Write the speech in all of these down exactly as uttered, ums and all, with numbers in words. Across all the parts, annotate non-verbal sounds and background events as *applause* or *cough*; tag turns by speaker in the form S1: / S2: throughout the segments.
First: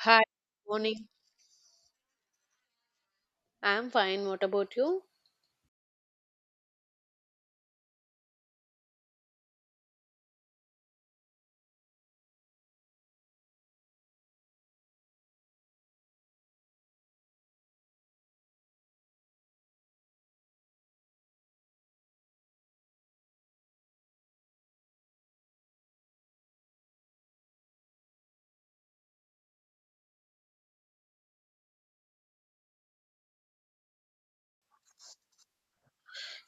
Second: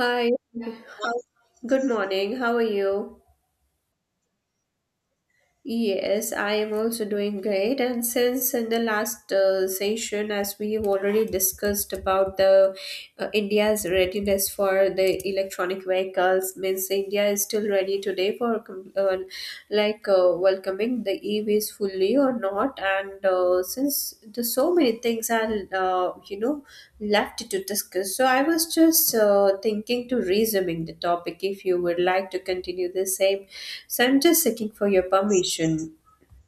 S1: Hi, morning.
S2: how- good morning. How are you?
S1: I'm fine. What about you?
S2: Yes, I am also doing great. And since in the last uh, session, as we have already discussed about the uh, India's readiness for the electronic vehicles, means India is still ready today for com- uh, like uh, welcome becoming the e-waste fully or not, and uh, since there's so many things are uh, you know left to discuss, so I was just uh, thinking to resuming the topic if you would like to continue the same, so I'm just seeking for your permission.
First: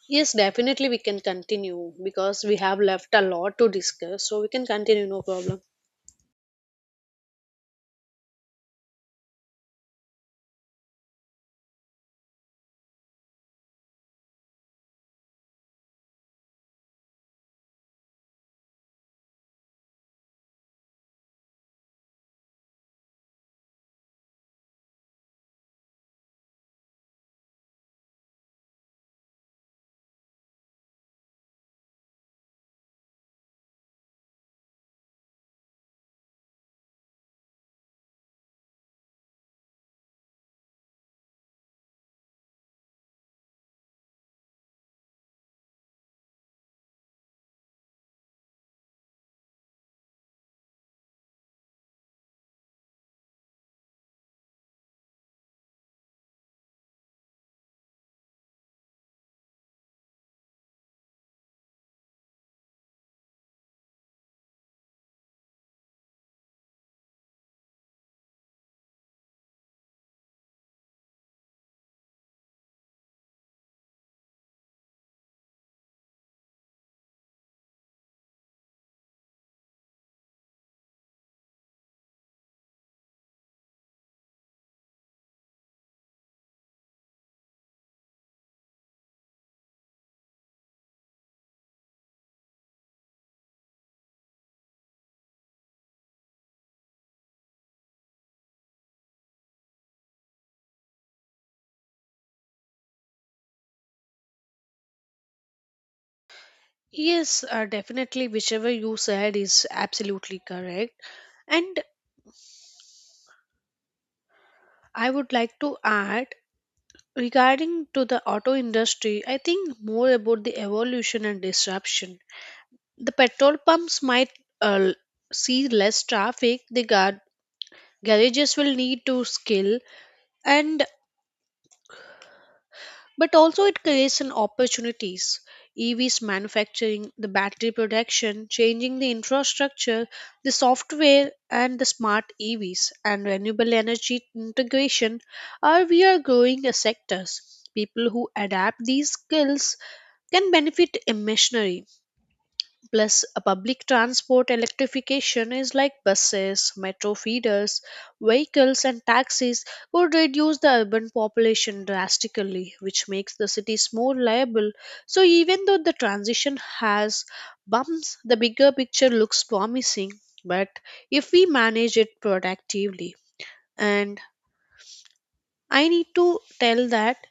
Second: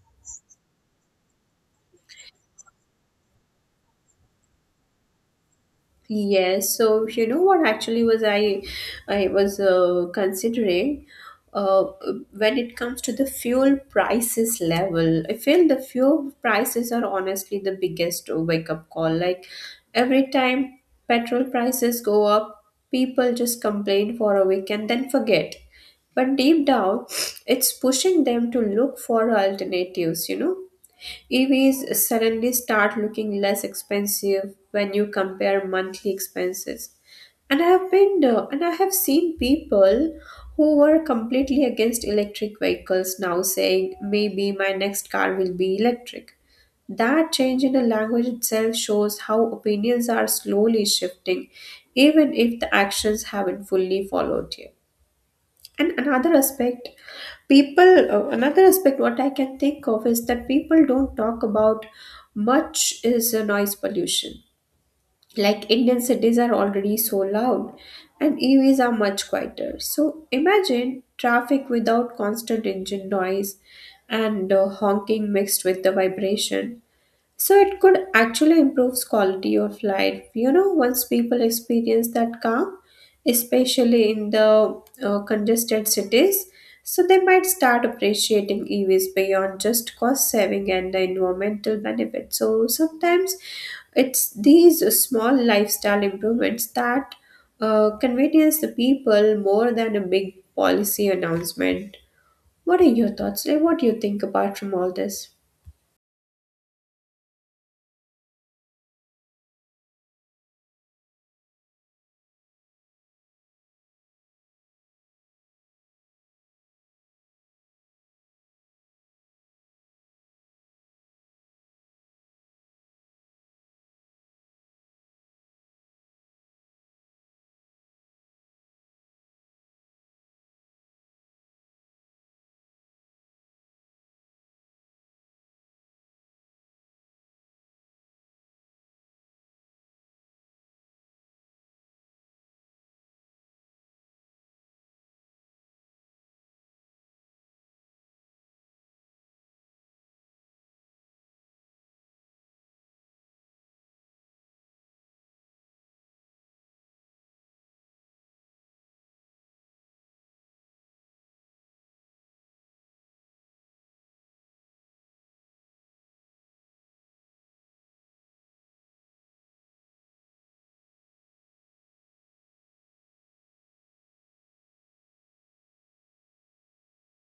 S1: Yes, definitely we can continue because we have left a lot to discuss. So we can continue, no problem.
S2: Yes, so you know what actually was I I was uh, considering uh, when it comes to the fuel prices level. I feel the fuel prices are honestly the biggest wake up call. Like every time petrol prices go up, people just complain for a week and then forget. But deep down, *sniffs* it's pushing them to look for alternatives, you know, E Vs suddenly start looking less expensive when you compare monthly expenses. And I have been uh, and I have seen people who were completely against electric vehicles now saying maybe my next car will be electric. That change in the language itself shows how opinions are slowly shifting, even if the actions haven't fully followed yet. And another aspect, people, uh, Another aspect what I can think of is that people don't talk about much is uh, noise pollution. Like, Indian cities are already so loud and E Vs are much quieter. So imagine traffic without constant engine noise and uh, honking mixed with the vibration, so it could actually improve quality of life, you know, once people experience that calm, especially in the uh, congested cities. So they might start appreciating E Vs beyond just cost saving and the environmental benefit. So sometimes it's these small lifestyle improvements that uh, convenience the people more than a big policy announcement. What are your thoughts? Like, what do you think apart from all this?
S1: Yes, uh, definitely. Whichever you said is absolutely correct. And I would like to add regarding to the auto industry, I think more about the evolution and disruption. The petrol pumps might uh, see less traffic. The gar- garages will need to skill and but also it creates an opportunities evs manufacturing the battery production changing the infrastructure the software and the smart evs and renewable energy integration are we are growing the sectors people who adapt these skills can benefit immensely. Plus, a public transport electrification is like buses, metro feeders, vehicles, and taxis would reduce the urban population drastically, which makes the cities more liable. So, even though the transition has bumps, the bigger picture looks promising. But if we manage it productively, and I need to tell that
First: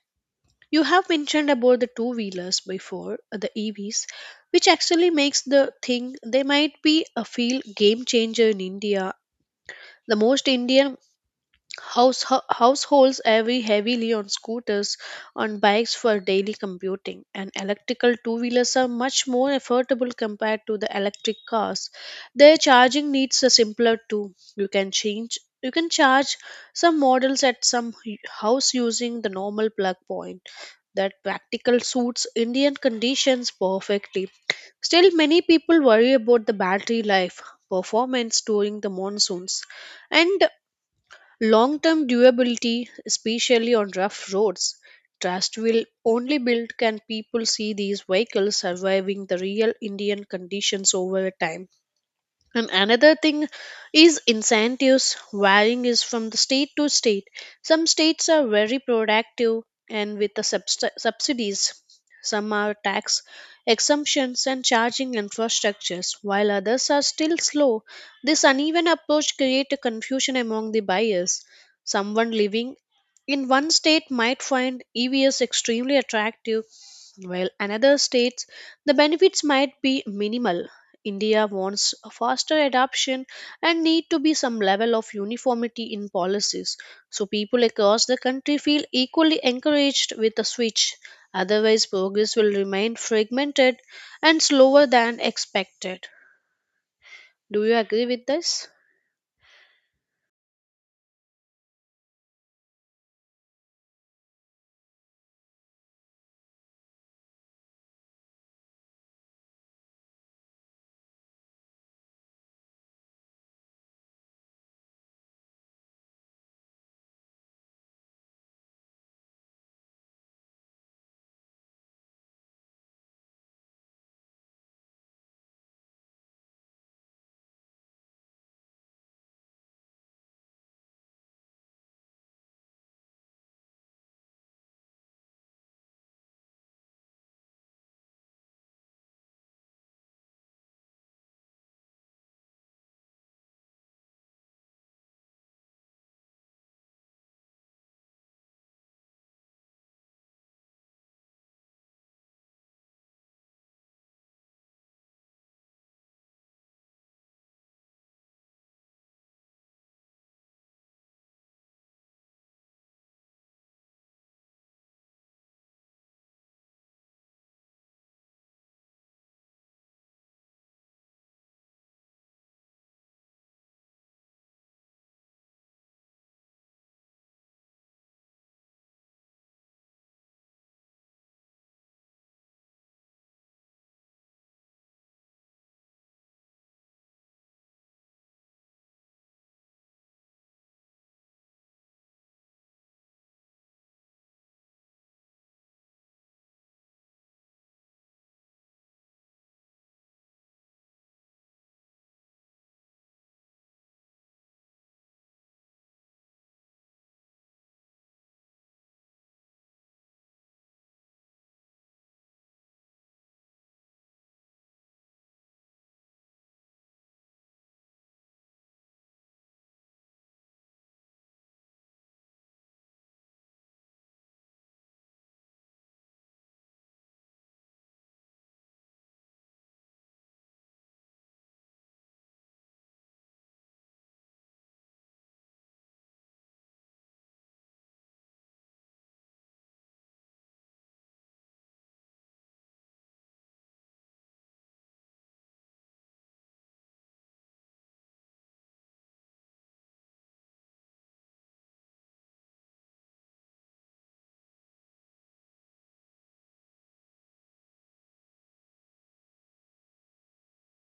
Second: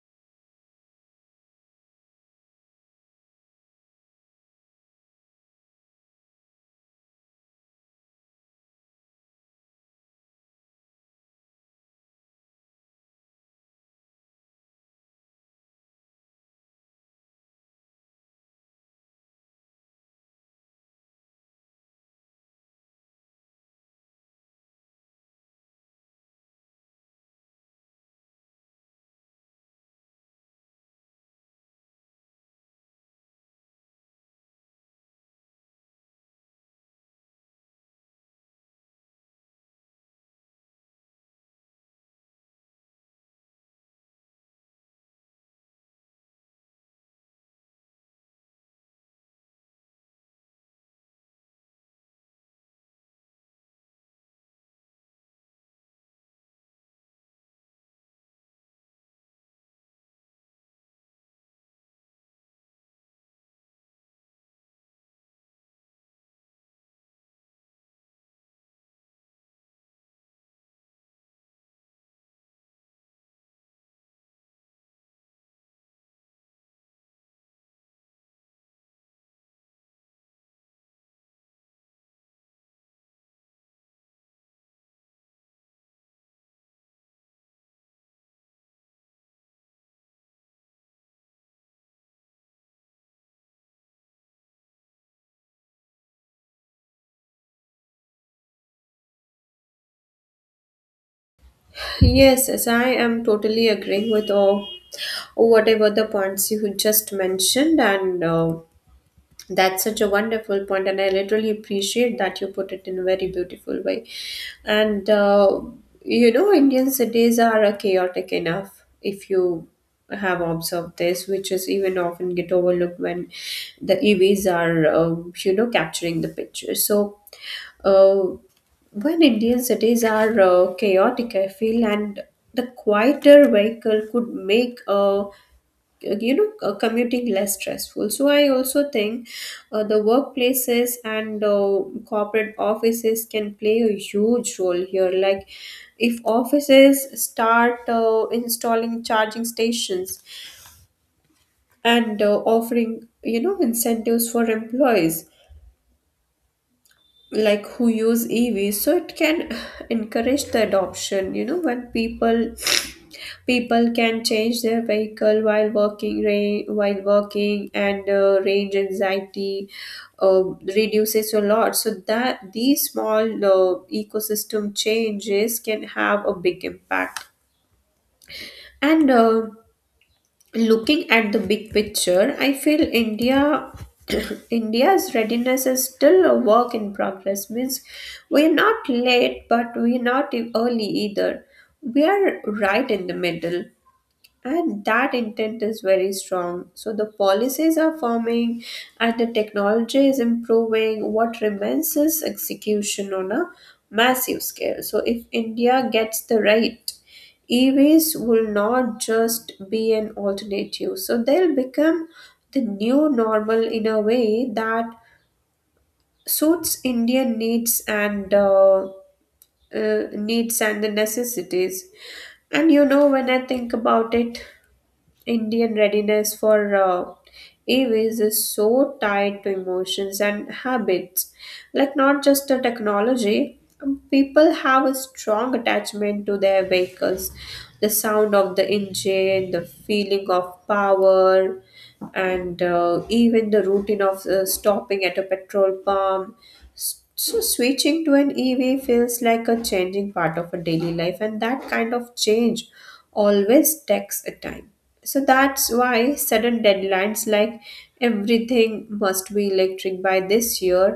S1: you have mentioned about the two wheelers before, uh, the E Vs, which actually makes the thing they might be a field game changer in India. The most Indian house, ho- households every heavily on scooters, on bikes for daily commuting, and electrical two wheelers are much more affordable compared to the electric cars. Their charging needs are simpler too. You can change you can charge some models at some hu- house using the normal plug point that practical suits Indian conditions perfectly. Still, many people worry about the battery life, performance during the monsoons, and long term durability, especially on rough roads. Trust will only build can people see these vehicles surviving the real Indian conditions over time. And another thing is incentives varying is from the state to state. Some states are very productive and with the subs- subsidies. Some are tax exemptions and charging infrastructures, while others are still slow. This uneven approach creates confusion among the buyers. Someone living in one state might find E Vs extremely attractive while another states the benefits might be minimal. India wants a faster adoption and need to be some level of uniformity in policies so people across the country feel equally encouraged with the switch. Otherwise, progress will remain fragmented and slower than expected. Do you agree with this?
S2: Yes, yes, I am totally agreeing with all whatever the points you just mentioned, and uh, that's such a wonderful point, and I literally appreciate that you put it in a very beautiful way. And uh, You know, Indian cities are uh, chaotic enough, if you have observed this, which is even often get overlooked when the E Vs are, um, you know, capturing the picture. So uh, when Indian cities are uh, chaotic, I feel, and the quieter vehicle could make uh, you know uh, commuting less stressful. So I also think uh, the workplaces and uh, corporate offices can play a huge role here. Like, if offices start uh, installing charging stations and uh, offering, you know, incentives for employees like who use E Vs, so it can *sighs* encourage the adoption, you know, when people *sniffs* people can change their vehicle while working ra- while working, and uh, range anxiety uh, reduces a lot, so that these small uh, ecosystem changes can have a big impact, and uh, looking at the big picture, I feel India *coughs* *clears throat* India's readiness is still a work in progress. Means we're not late, but we're not e- early either. We are right in the middle. And that intent is very strong. So the policies are forming and the technology is improving. What remains is execution on a massive scale. So if India gets the right, E Vs will not just be an alternative. So they'll become the new normal in a way that suits Indian needs and uh, uh, needs and the necessities. And you know, when I think about it, Indian readiness for uh, E Vs is so tied to emotions and habits. Like, not just the technology, um, people have a strong attachment to their vehicles. The sound of the engine, the feeling of power, and uh, even the routine of uh, stopping at a petrol pump. S- So, switching to an E V feels like a changing part of a daily life, and that kind of change always takes a time, so that's why sudden deadlines like everything must be electric by this year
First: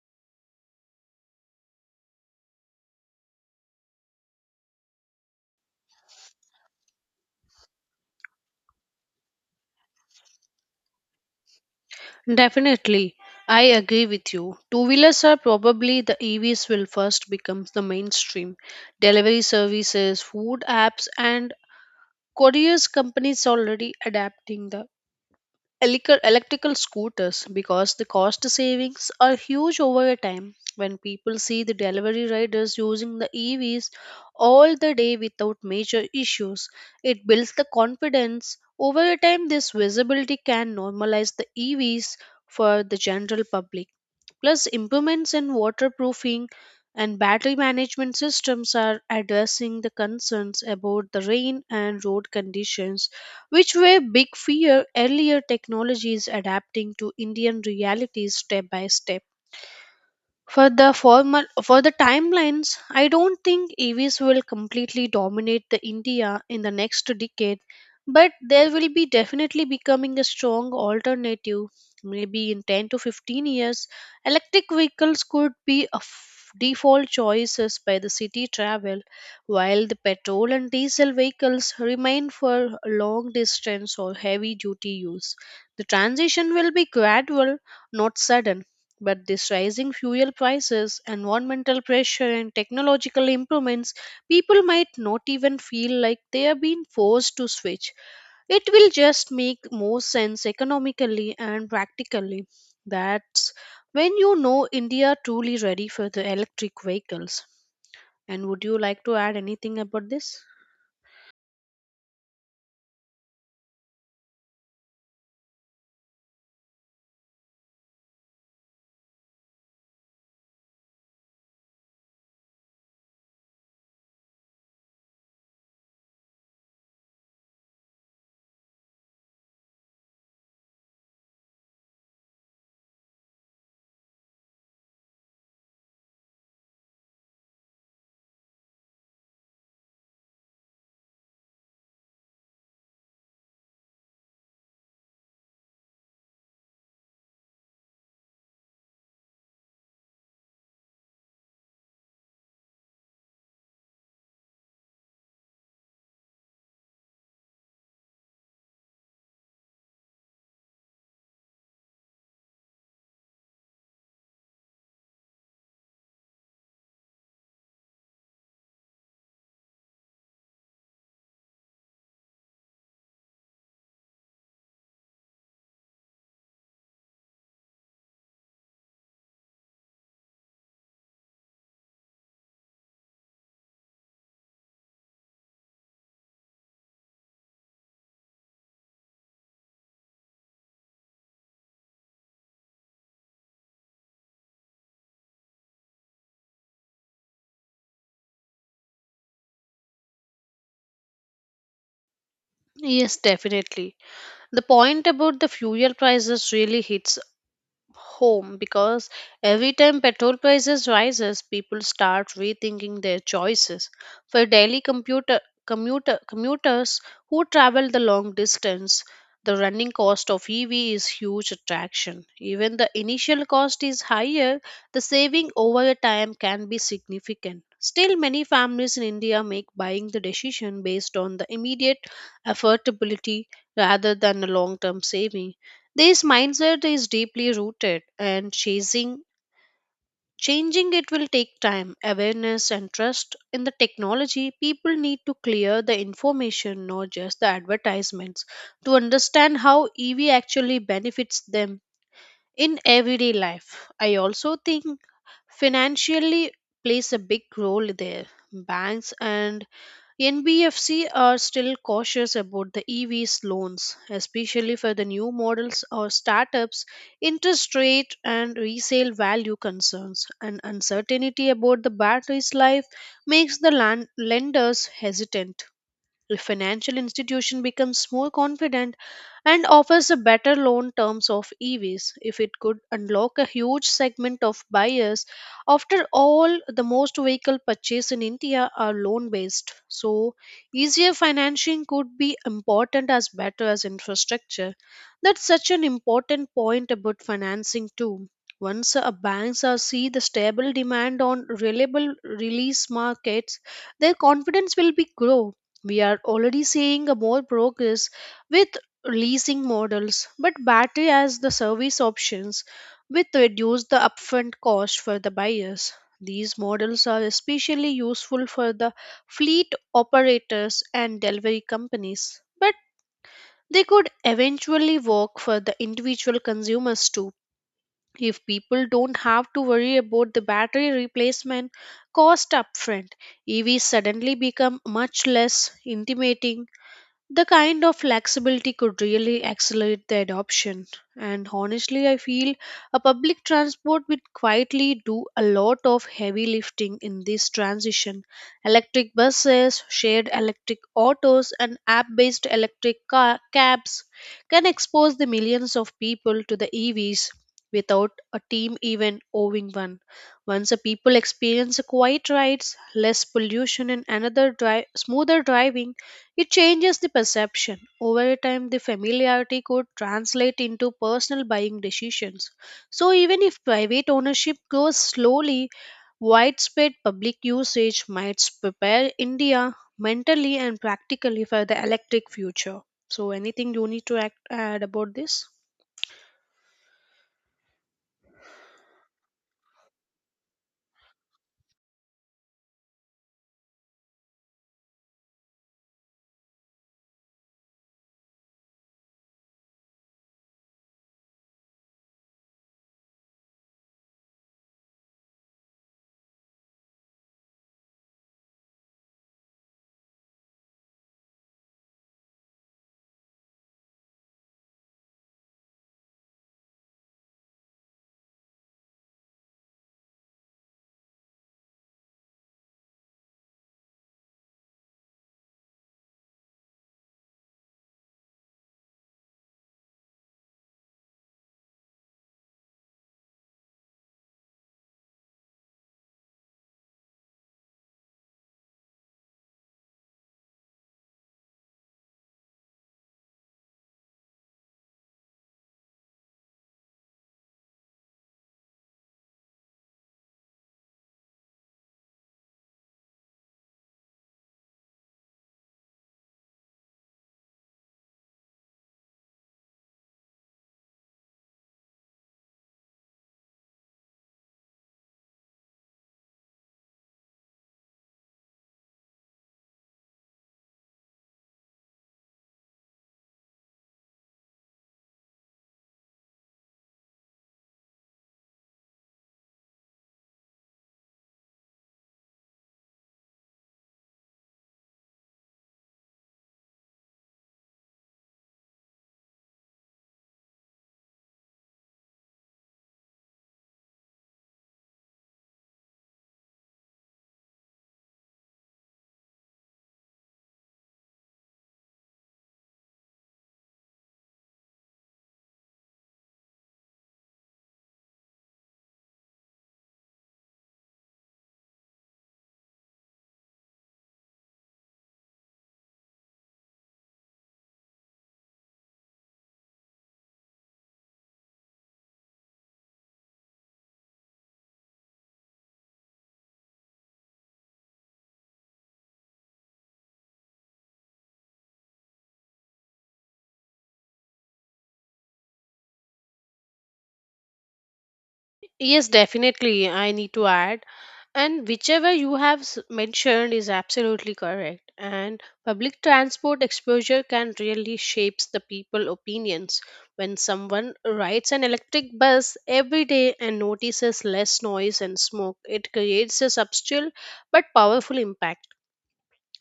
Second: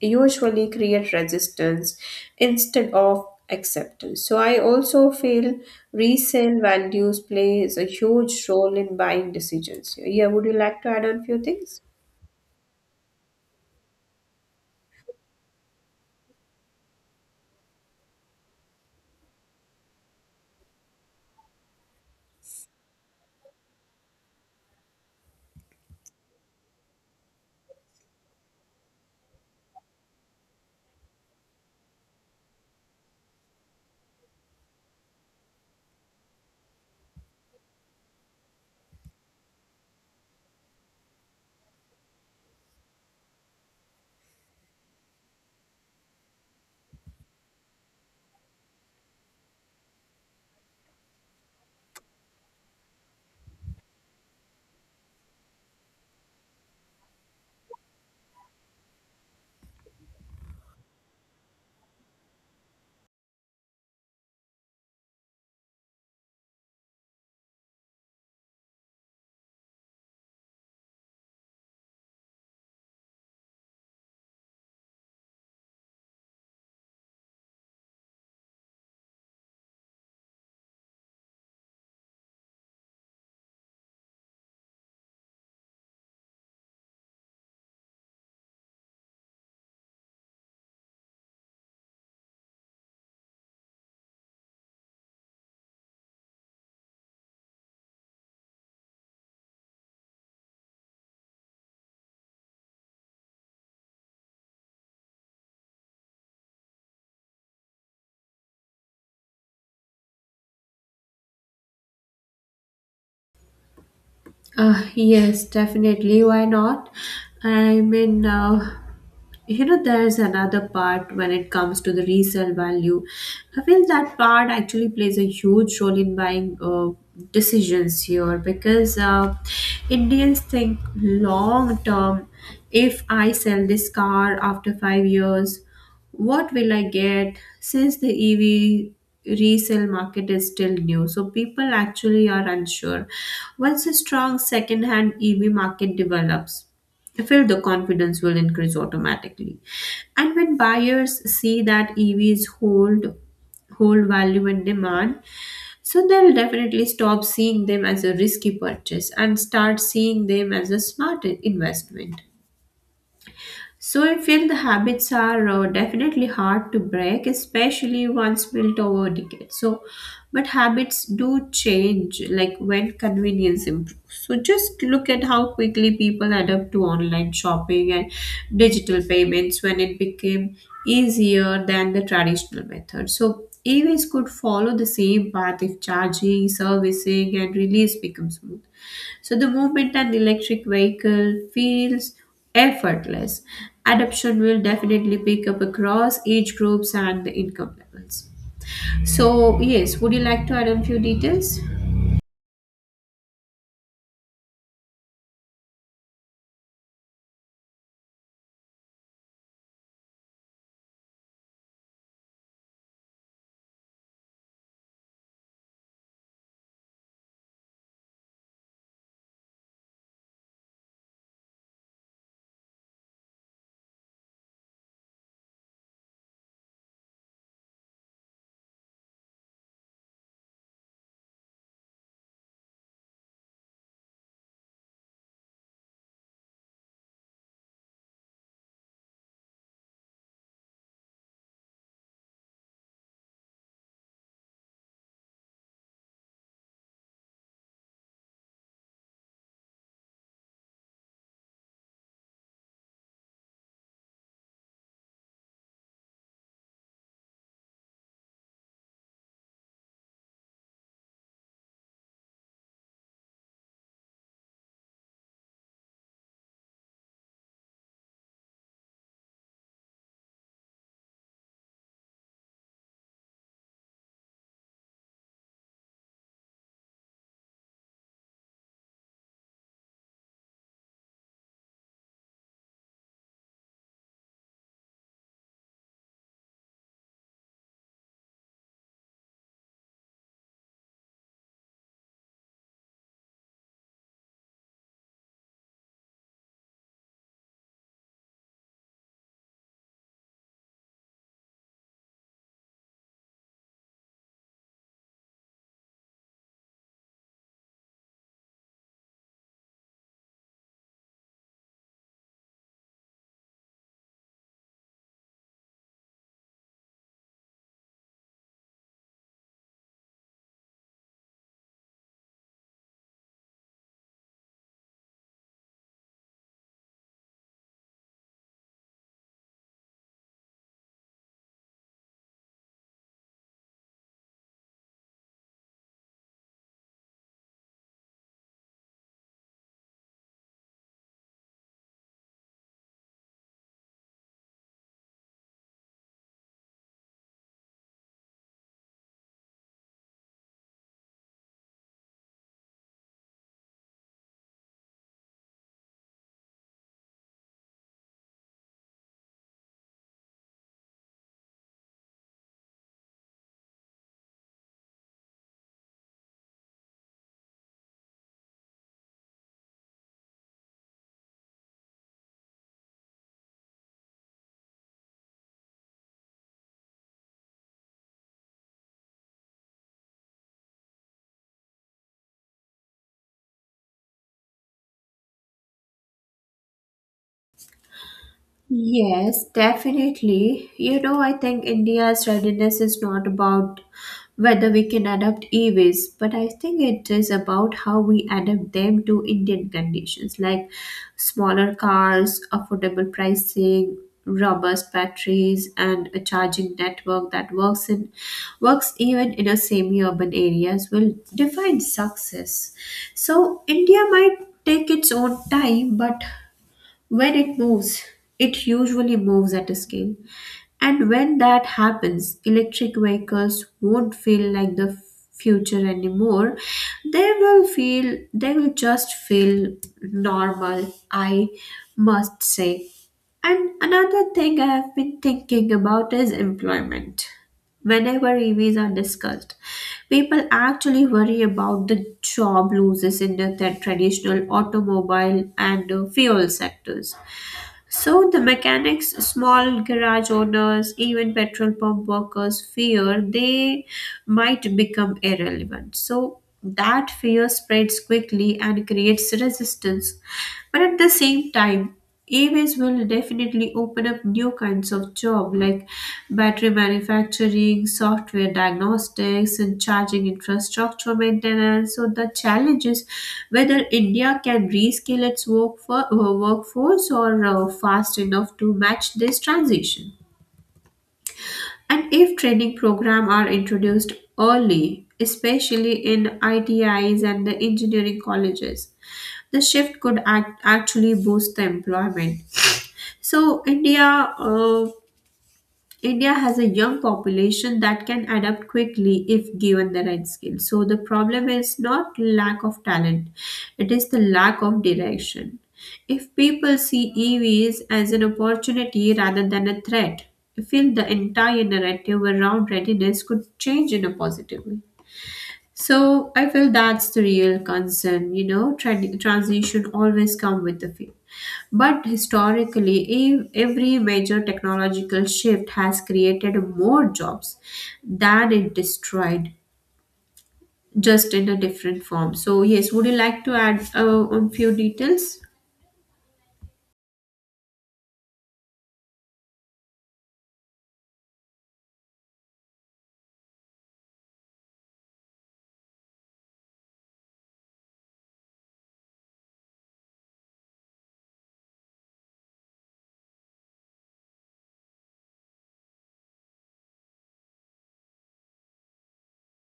S2: usually create resistance instead of acceptance. So I also feel resale values plays a huge role in buying decisions. Yeah, would you like to add on few things?
S1: Definitely. I agree with you. Two wheelers are probably the E Vs will first become the mainstream. Delivery services, food apps, and couriers companies already adapting the electric- electrical scooters because the cost savings are huge over a time. When people see the delivery riders using the E Vs all the day without major issues, it builds the confidence. Over a time, this visibility can normalize the E Vs for the general public. Plus, improvements in waterproofing and battery management systems are addressing the concerns about the rain and road conditions which were big fear earlier technologies adapting to Indian realities step by step. For the formal for the timelines, I don't think E Vs will completely dominate the India in the next decade, but there will be definitely becoming a strong alternative. Maybe in ten to fifteen years, electric vehicles could be a f- default choices by the city travel, while the petrol and diesel vehicles remain for long distance or heavy duty use. The transition will be gradual, not sudden. But this rising fuel prices, environmental pressure, and technological improvements, people might not even feel like they are being forced to switch. It will just make more sense economically and practically. That's when you know India truly ready for the electric vehicles. And would you like to add anything about this?
S2: Uh, yes, definitely. Why not? I mean, uh, you know, there's another part when it comes to the resale value. I feel that part actually plays a huge role in buying uh, decisions here, because uh, Indians think long term. If I sell this car after five years, what will I get since the E V resale market is still new? So people actually are unsure. Once a strong second-hand E V market develops, I feel the confidence will increase automatically. And when buyers see that E Vs hold hold value and demand, so they'll definitely stop seeing them as a risky purchase and start seeing them as a smart investment. So I feel the habits are uh, definitely hard to break, especially once built over decades. So, but habits do change, like when convenience improves. So just look at how quickly people adapt to online shopping and digital payments when it became easier than the traditional method. So E Vs could follow the same path if charging, servicing, and release become smooth. So the movement an electric vehicle feels effortless. Adoption will definitely pick up across age groups and the income levels. So, yes, would you like to add on few details?
S1: Yes, definitely. The point about the fuel prices really hits home because every time petrol prices rises people start rethinking their choices for daily computer commuter commuters who travel the long distance, the running cost of EV is huge attraction. Even the initial cost is higher, the saving over a time can be significant. Still many families in India make buying the decision based on the immediate affordability rather than a long term saving. This mindset is deeply rooted and chasing changing it will take time, awareness and trust in the technology. People need to clear the information, not just the advertisements, to understand how E V actually benefits them in everyday life. I also think financially plays a big role there. Banks and N B F C are still cautious about the E Vs loans, especially for the new models or startups. Interest rate and resale value concerns and uncertainty about the battery's life makes the land- lenders hesitant. A financial institution becomes more confident and offers a better loan terms of E Vs if it could unlock a huge segment of buyers. After all, the most vehicle purchase in India are loan based, so easier financing could be important as better as infrastructure. That's such an important point about financing too. Once a banks are see the stable demand on reliable release markets, their confidence will be grow. We are already seeing a more progress with leasing models, but battery as the service options with reduce the upfront cost for the buyers. These models are especially useful for the fleet operators and delivery companies, but they could eventually work for the individual consumers too. If people don't have to worry about the battery replacement cost upfront, E Vs suddenly become much less intimidating. The kind of flexibility could really accelerate the adoption. And honestly, I feel a public transport would quietly do a lot of heavy lifting in this transition. Electric buses, shared electric autos, and app based electric ca- cabs can expose the millions of people to the E Vs without a team even owning one. Once a people experience a quiet rides, less pollution, and another dri- smoother driving, it changes the perception. Over time, the familiarity could translate into personal buying decisions. So, even if private ownership grows slowly, widespread public usage might prepare India mentally and practically for the electric future. So, anything you need to act, add about this?
S2: Yes, definitely. You know, I think India's readiness is not about whether we can adapt E Vs, but I think it is about how we adapt them to Indian conditions, like smaller cars, affordable pricing, robust batteries, and a charging network that works in works even in a semi-urban areas will define success. So India might take its own time, but when it moves, it usually moves at a scale. And when that happens, electric vehicles won't feel like the future anymore. They will feel, they will just feel normal, I must say. And another thing I have been thinking about is employment. Whenever E Vs are discussed, people actually worry about the job losses in the, their traditional automobile and uh, fuel sectors. So the mechanics, small garage owners, even petrol pump workers fear they might become irrelevant. So that fear spreads quickly and creates resistance. But at the same time, E Vs will definitely open up new kinds of job like battery manufacturing, software diagnostics, and charging infrastructure maintenance. So the challenge is whether India can rescale its work for, uh, workforce or uh, fast enough to match this transition. And if training programs are introduced early, especially in I T Is and the engineering colleges, the shift could act, actually boost the employment. So India uh, India has a young population that can adapt quickly if given the right skills. So the problem is not lack of talent, it is the lack of direction. If people see E Vs as an opportunity rather than a threat, I feel the entire narrative around readiness could change in a positive way. So I feel that's the real concern. You know, Tran transition always come with the fear. But historically, ev- every major technological shift has created more jobs than it destroyed, just in a different form. So yes, would you like to add uh, on few details?
S1: Yes, definitely. I need to add. And whichever you have s- mentioned is absolutely correct, and public transport exposure can really shapes the people opinions. When someone rides an electric bus every day and notices less noise and smoke, it creates a subtle but powerful impact.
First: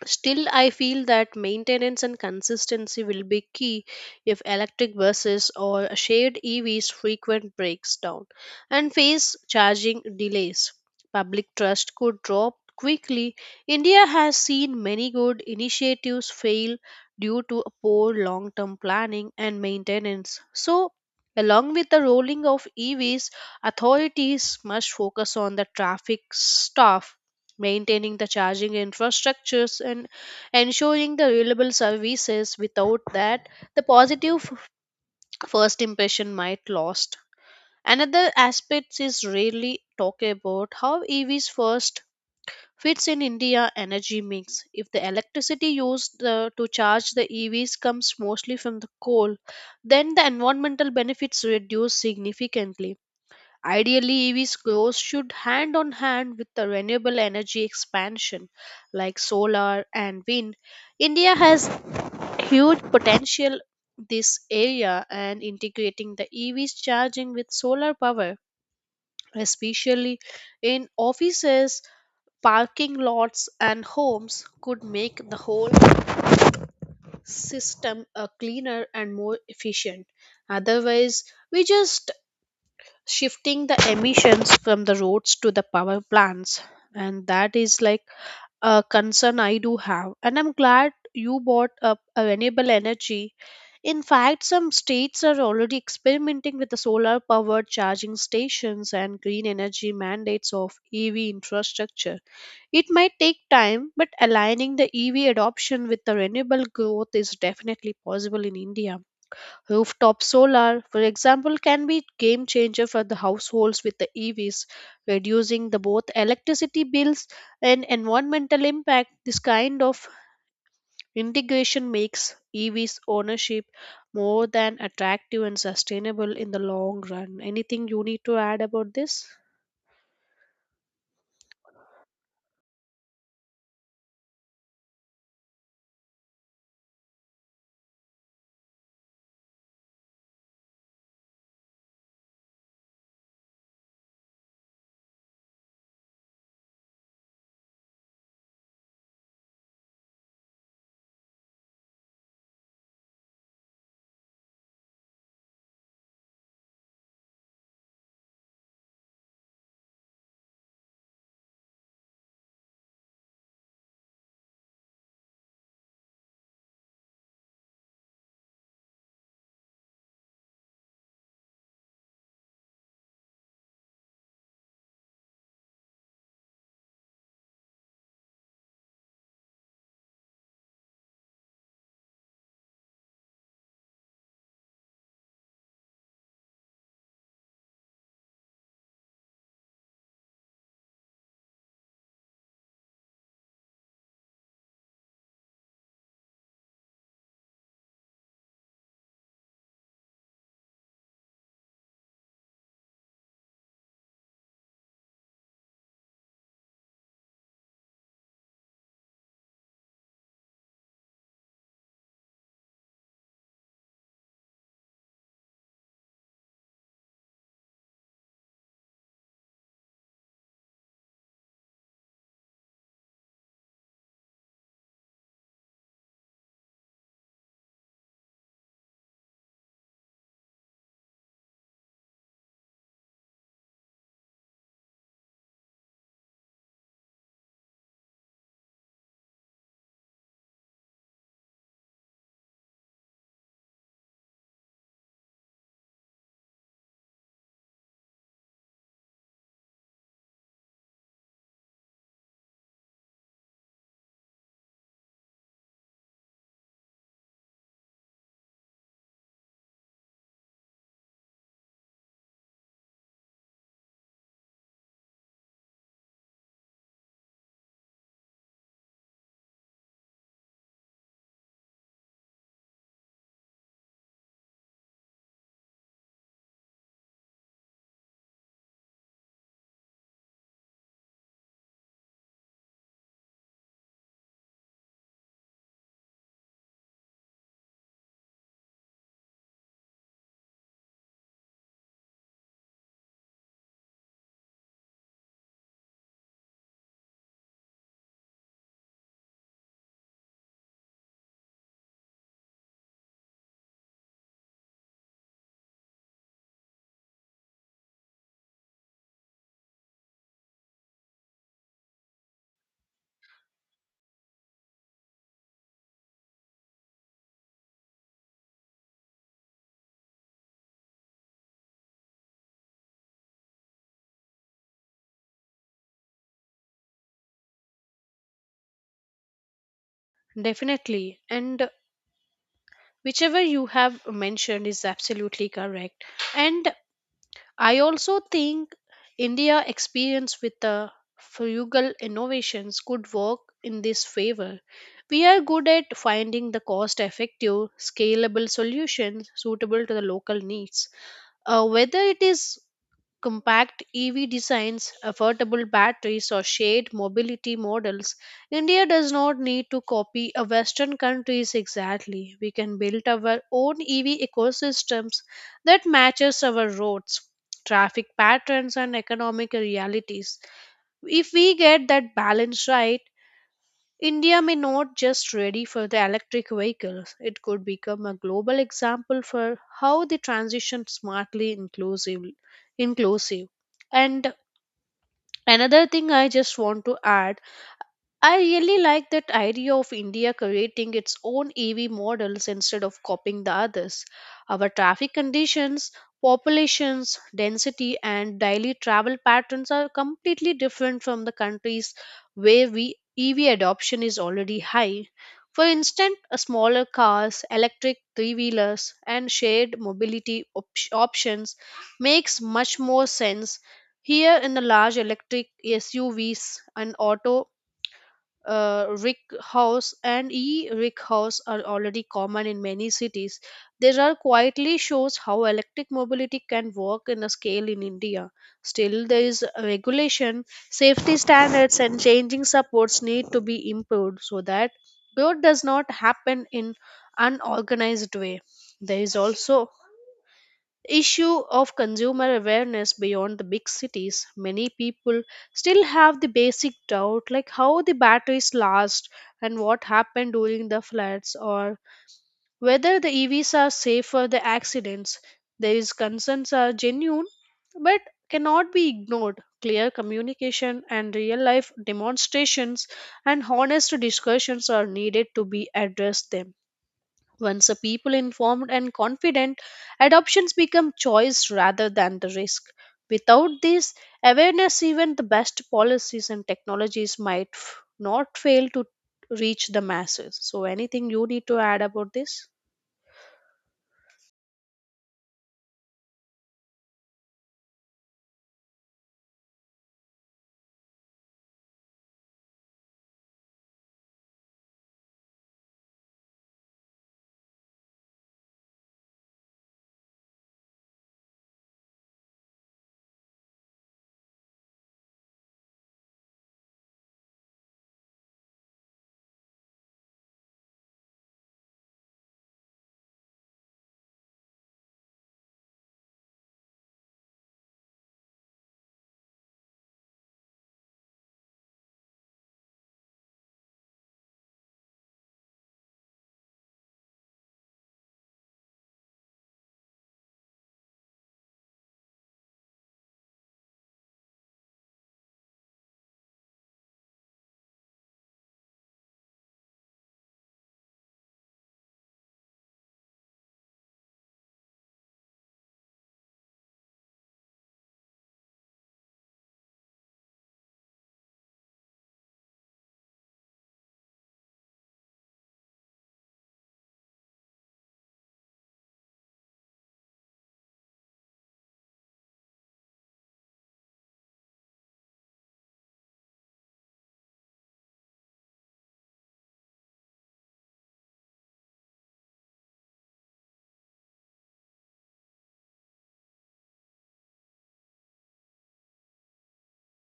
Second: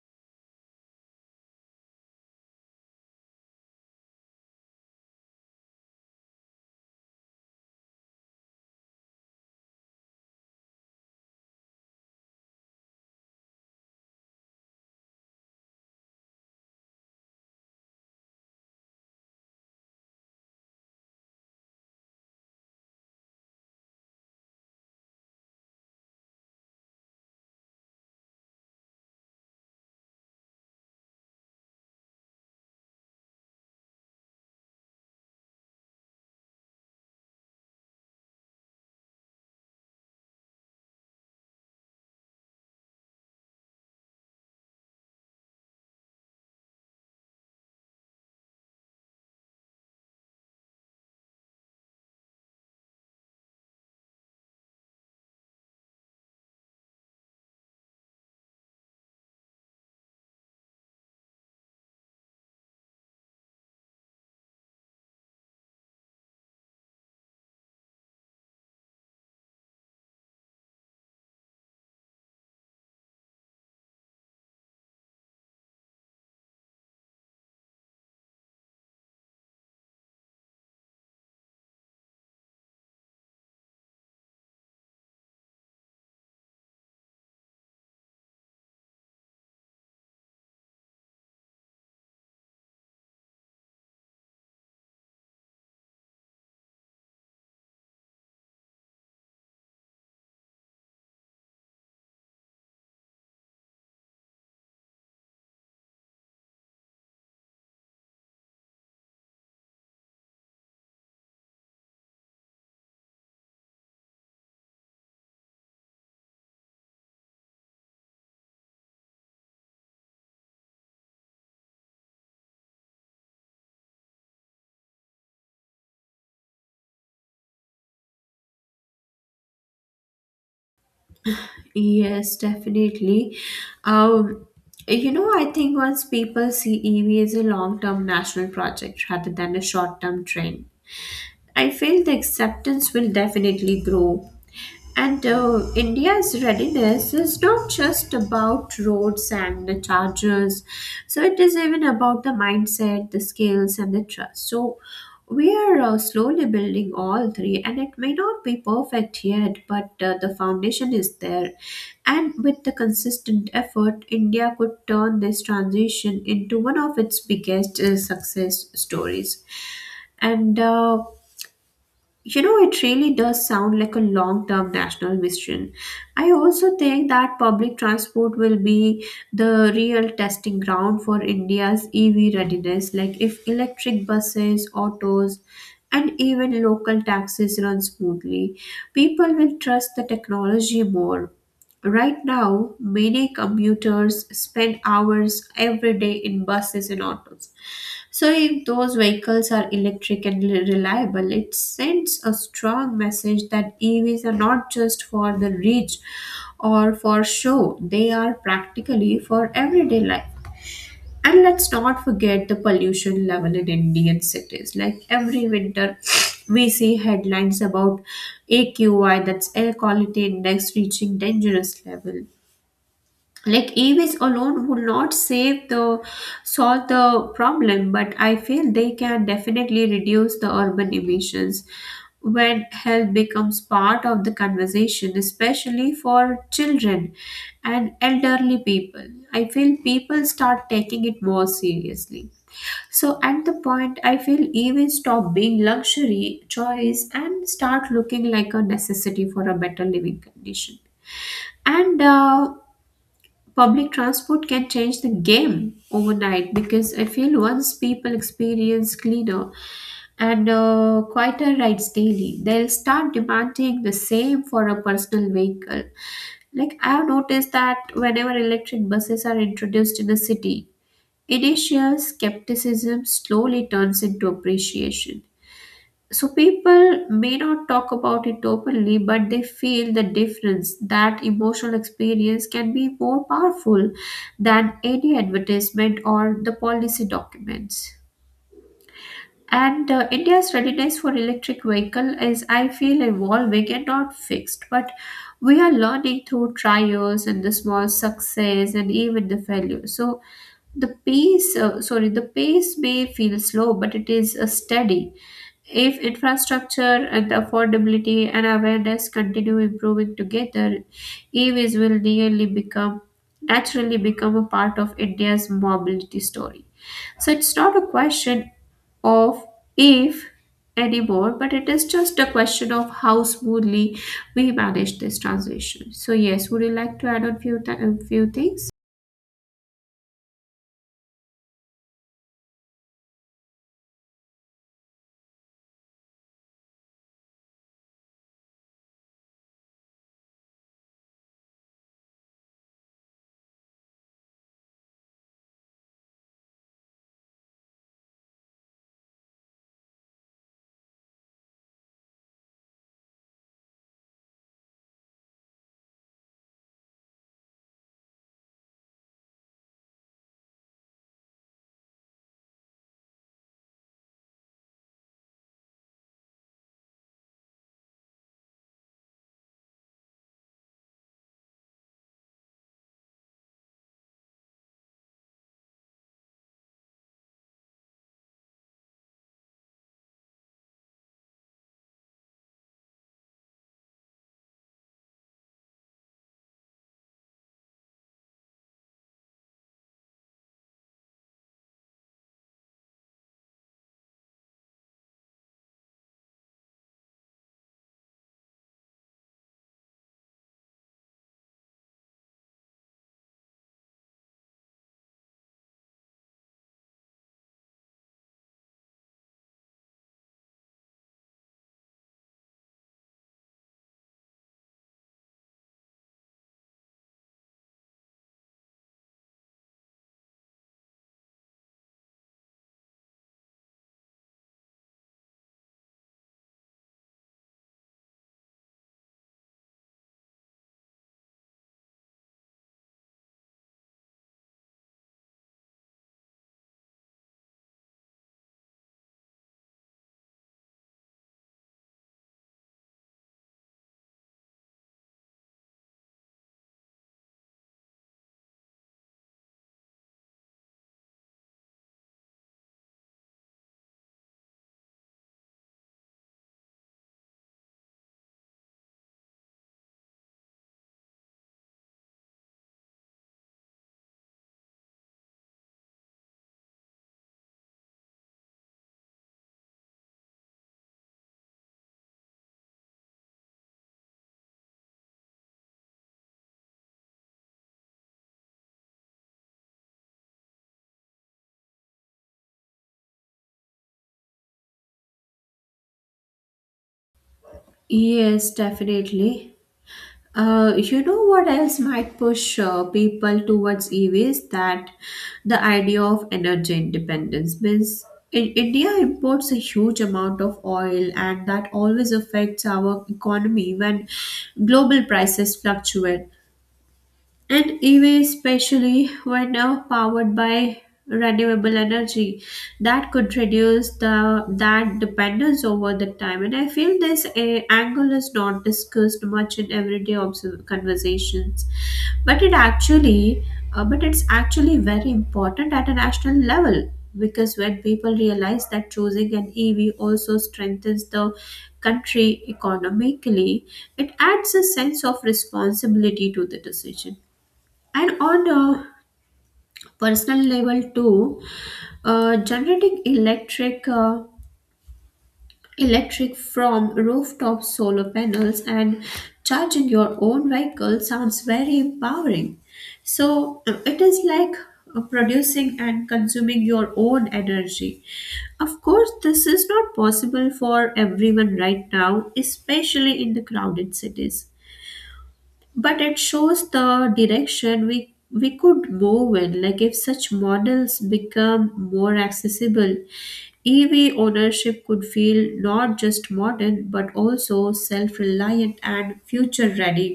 S1: Still, I feel that maintenance and consistency will be key. If electric buses or shared E Vs frequent breaks down and face charging delays, public trust could drop quickly. India has seen many good initiatives fail due to a poor long term planning and maintenance. So, along with the rolling of E Vs, authorities must focus on the traffic staff, maintaining the charging infrastructures and ensuring the reliable services. Without that, the positive f- first impression might lost. Another aspect is rarely talk about how EVs first fits in India energy mix. If the electricity used uh, to charge the EVs comes mostly from the coal, then the environmental benefits reduce significantly. Ideally, E Vs growth should hand on hand with the renewable energy expansion like solar and wind. India has huge potential this area, and integrating the E Vs charging with solar power, especially in offices, parking lots and homes, could make the whole system a cleaner and more efficient. Otherwise, we just shifting the emissions from the roads to the power plants, and that is like a concern I do have. And I'm glad you brought up a renewable energy. In fact, some states are already experimenting with the solar powered charging stations and green energy mandates of EV infrastructure. It might take time, but aligning the EV adoption with the renewable growth is definitely possible in India. Rooftop solar, for example, can be game changer for the households with the E Vs, reducing the both electricity bills and environmental impact. This kind of integration makes E Vs ownership more than attractive and sustainable in the long run. Anything you need to add about this?
S2: Yes, definitely. Um, you know, I think once people see E V as a long-term national project rather than a short-term trend, I feel the acceptance will definitely grow. And uh, India's readiness is not just about roads and the chargers, so it is even about the mindset, the skills, and the trust. So we are uh, slowly building all three, and it may not be perfect yet, but uh, the foundation is there. And with the consistent effort, India could turn this transition into one of its biggest uh, success stories. And uh, you know, it really does sound like a long term national mission. I also think that public transport will be the real testing ground for India's E V readiness. Like, if electric buses, autos, and even local taxis run smoothly, people will trust the technology more. Right now, many commuters spend hours every day in buses and autos, so, if those vehicles are electric and re- reliable, it sends a strong message that E Vs are not just for the rich or for show, they are practically for everyday life. And let's not forget the pollution level in Indian cities. Like every winter, *sniffs* we see headlines about A Q I, that's air quality index, reaching dangerous level. Like E Vs alone would not save the solve the problem, but I feel they can definitely reduce the urban emissions. When health becomes part of the conversation, especially for children and elderly people, I feel people start taking it more seriously. So at the point, I feel E Vs stop being luxury choice and start looking like a necessity for a better living condition. And uh, Public transport can change the game overnight, because I feel once people experience cleaner and uh, quieter rides daily, they'll start demanding the same for a personal vehicle. Like, I have noticed that whenever electric buses are introduced in a city, initial skepticism slowly turns into appreciation. So people may not talk about it openly, but they feel the difference. That emotional experience can be more powerful than any advertisement or the policy documents. And uh, India's readiness for electric vehicle is, I feel, evolving and not fixed. But we are learning through trials and the small success and even the failure. So the pace, uh, sorry, the pace may feel slow, but it is uh, steady. If infrastructure and affordability and awareness continue improving together, E Vs will nearly become naturally become a part of India's mobility story. So it's not a question of if anymore, but it is just a question of how smoothly we manage this transition. So yes, would you like to add on few th- a few things?
S1: Definitely. And whichever you have mentioned is absolutely correct. And I also think India experience with the frugal innovations could work in this favor. We are good at finding the cost effective, scalable solutions suitable to the local needs. Uh, whether it is compact E V designs, affordable batteries, or shared mobility models, India does not need to copy a Western countries exactly. We can build our own E V ecosystems that matches our roads, traffic patterns, and economic realities. If we get that balance right, India may not just ready for the electric vehicles, it could become a global example for how they transition smartly inclusive inclusive. And another thing I just want to add, I really like that idea of India creating its own E V models instead of copying the others. Our traffic conditions, populations, density, and daily travel patterns are completely different from the countries where we E V adoption is already high. For instance, a smaller cars, electric three-wheelers, and shared mobility op- options makes much more sense here in the large electric S U Vs and auto uh, rick house and e rick house are already common in many cities. There are quietly shows how electric mobility can work in a scale in India. Still there is regulation, safety standards and changing supports need to be improved so that growth does not happen in unorganized way. There is also the issue of consumer awareness beyond the big cities. Many people still have the basic doubt like how the batteries last and what happened during the floods or whether the E Vs are safe for the accidents. These concerns are genuine but cannot be ignored. Clear communication and real life demonstrations and honest discussions are needed to be addressed them. Once a people informed and confident, adoptions become choice rather than the risk. Without this awareness, even the best policies and technologies might f- not fail to reach the masses. So, anything you need to add about this?
S2: Yes, definitely. Uh, you know what else might push uh, people towards E Vs? That the idea of energy independence means in India imports a huge amount of oil, and that always affects our economy when global prices fluctuate. And E V, especially when now powered by renewable energy, that could reduce the that dependence over the time. And I feel this eh, angle is not discussed much in everyday observ- conversations, but it actually uh, but it's actually very important at a national level, because when people realize that choosing an E V also strengthens the country economically, it adds a sense of responsibility to the decision. And on a personal level too, uh, generating electric uh, electric from rooftop solar panels and charging your own vehicle sounds very empowering. So uh, it is like uh, producing and consuming your own energy. Of course, this is not possible for everyone right now, especially in the crowded cities, but it shows the direction we we could move in. Like, if such models become more accessible, EV ownership could feel not just modern but also self-reliant and future ready.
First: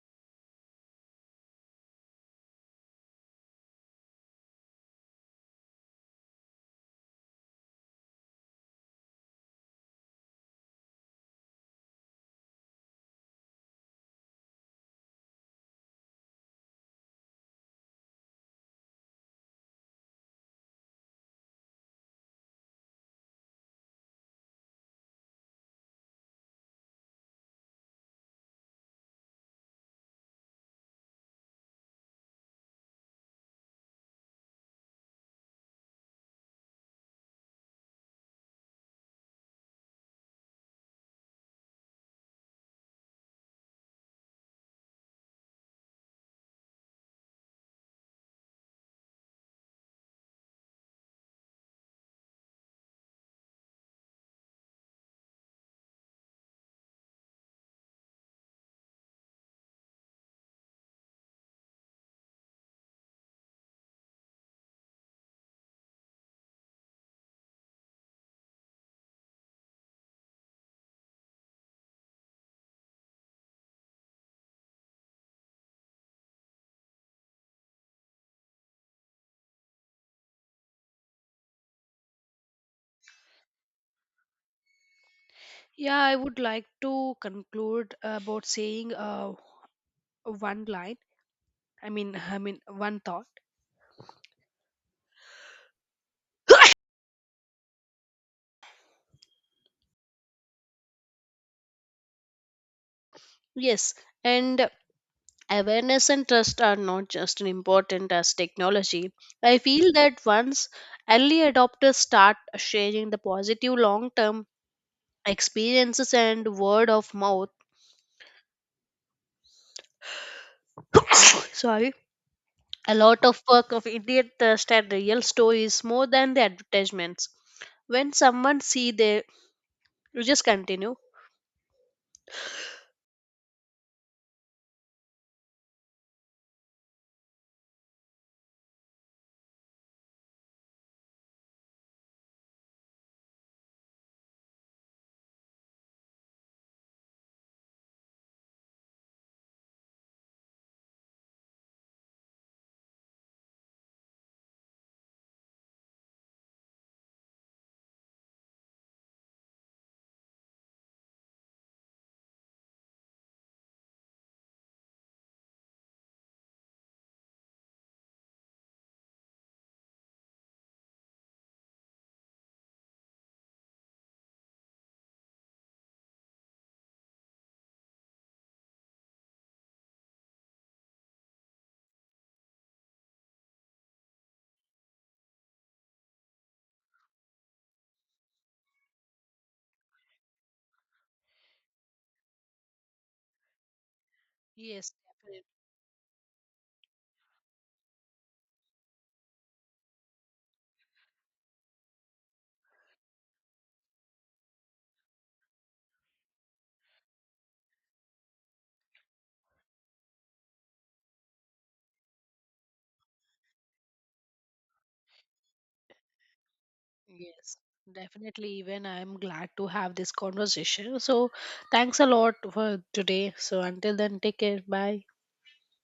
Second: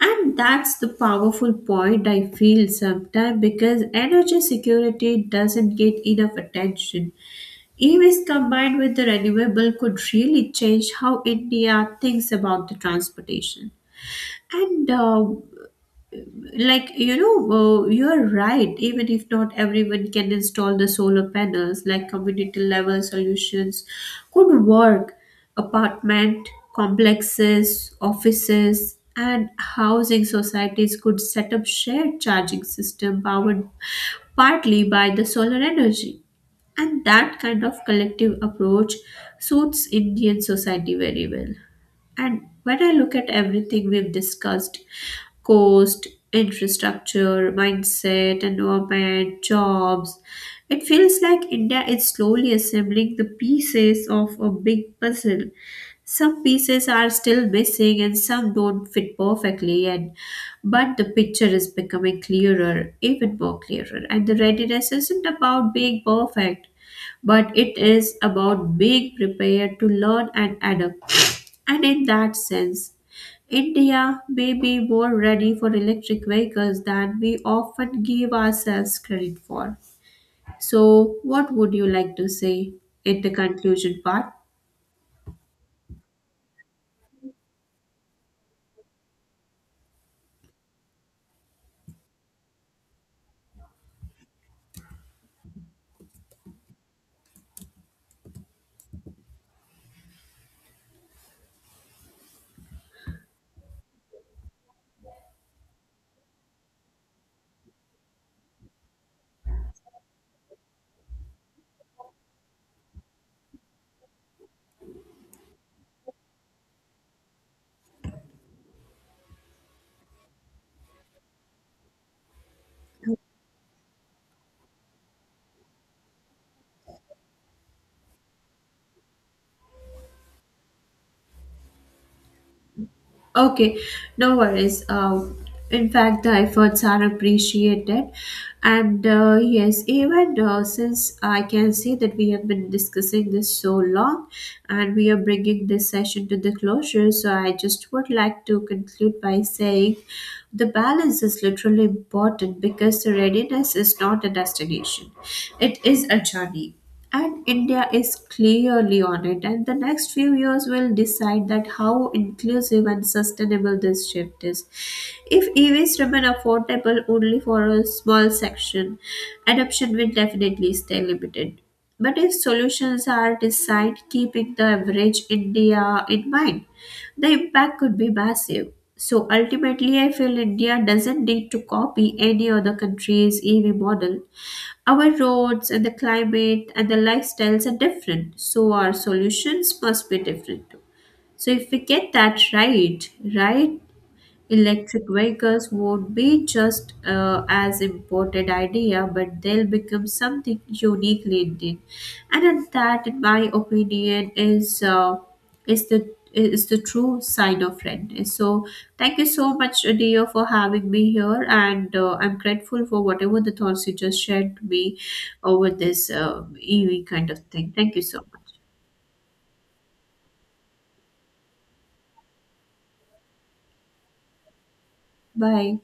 S2: And that's the powerful point, I feel sometimes, because energy security doesn't get enough attention. EVs combined with the renewable could really change how India thinks about the transportation. And uh, like you know uh, You're right, even if not everyone can install the solar panels, like community level solutions could work. Apartment complexes, offices and housing societies could set up shared charging system powered partly by the solar energy. And that kind of collective approach suits Indian society very well. And when I look at everything we've discussed, cost, infrastructure, mindset, environment, jobs, it feels like India is slowly assembling the pieces of a big puzzle. Some pieces are still missing and some don't fit perfectly, and but the picture is becoming clearer, even more clearer. And the readiness isn't about being perfect, but it is about being prepared to learn and adapt. And in that sense, India may be more ready for electric vehicles than we often give ourselves credit for. So, what would you like to say in the conclusion part?
S1: Yeah, I would like to conclude about saying uh, one line. I mean, I mean one thought. Yes, and awareness and trust are not just as important as technology. I feel that once early adopters start sharing the positive long term experiences and word of mouth, *coughs* sorry, a lot of work of Indian trust and real stories more than the advertisements. When someone see their, you just continue.
S2: Okay, no worries. Uh, in fact, the efforts are appreciated, and uh, yes, even uh, since I can see that we have been discussing this so long, and we are bringing this session to the closure. So I just would like to conclude by saying, the balance is literally important because the readiness is not a destination; it is a journey, and India is clearly on it, and the next few years will decide that how inclusive and sustainable this shift is. If E Vs remain affordable only for a small section, adoption will definitely stay limited. But if solutions are designed keeping the average India in mind, the impact could be massive. So ultimately, I feel India doesn't need to copy any other country's E V model. Our roads and the climate and the lifestyles are different, so our solutions must be different too. So if we get that right, right,
S1: Yes,
S2: electric
S1: definitely.
S2: vehicles won't be just uh, as imported idea, but they'll become something uniquely Indian. And at that, in my opinion, is uh, is the is the true sign of friendness. So thank you so much, Adia, for having me here, and uh, I'm grateful for whatever the thoughts you just shared to me over this uh, E V kind of
S1: Yes,
S2: thing. Thank you so
S1: definitely.
S2: much.
S1: Even I'm glad to have this conversation. So, thanks a lot for today. So, until then, take care. Bye.
S2: Bye.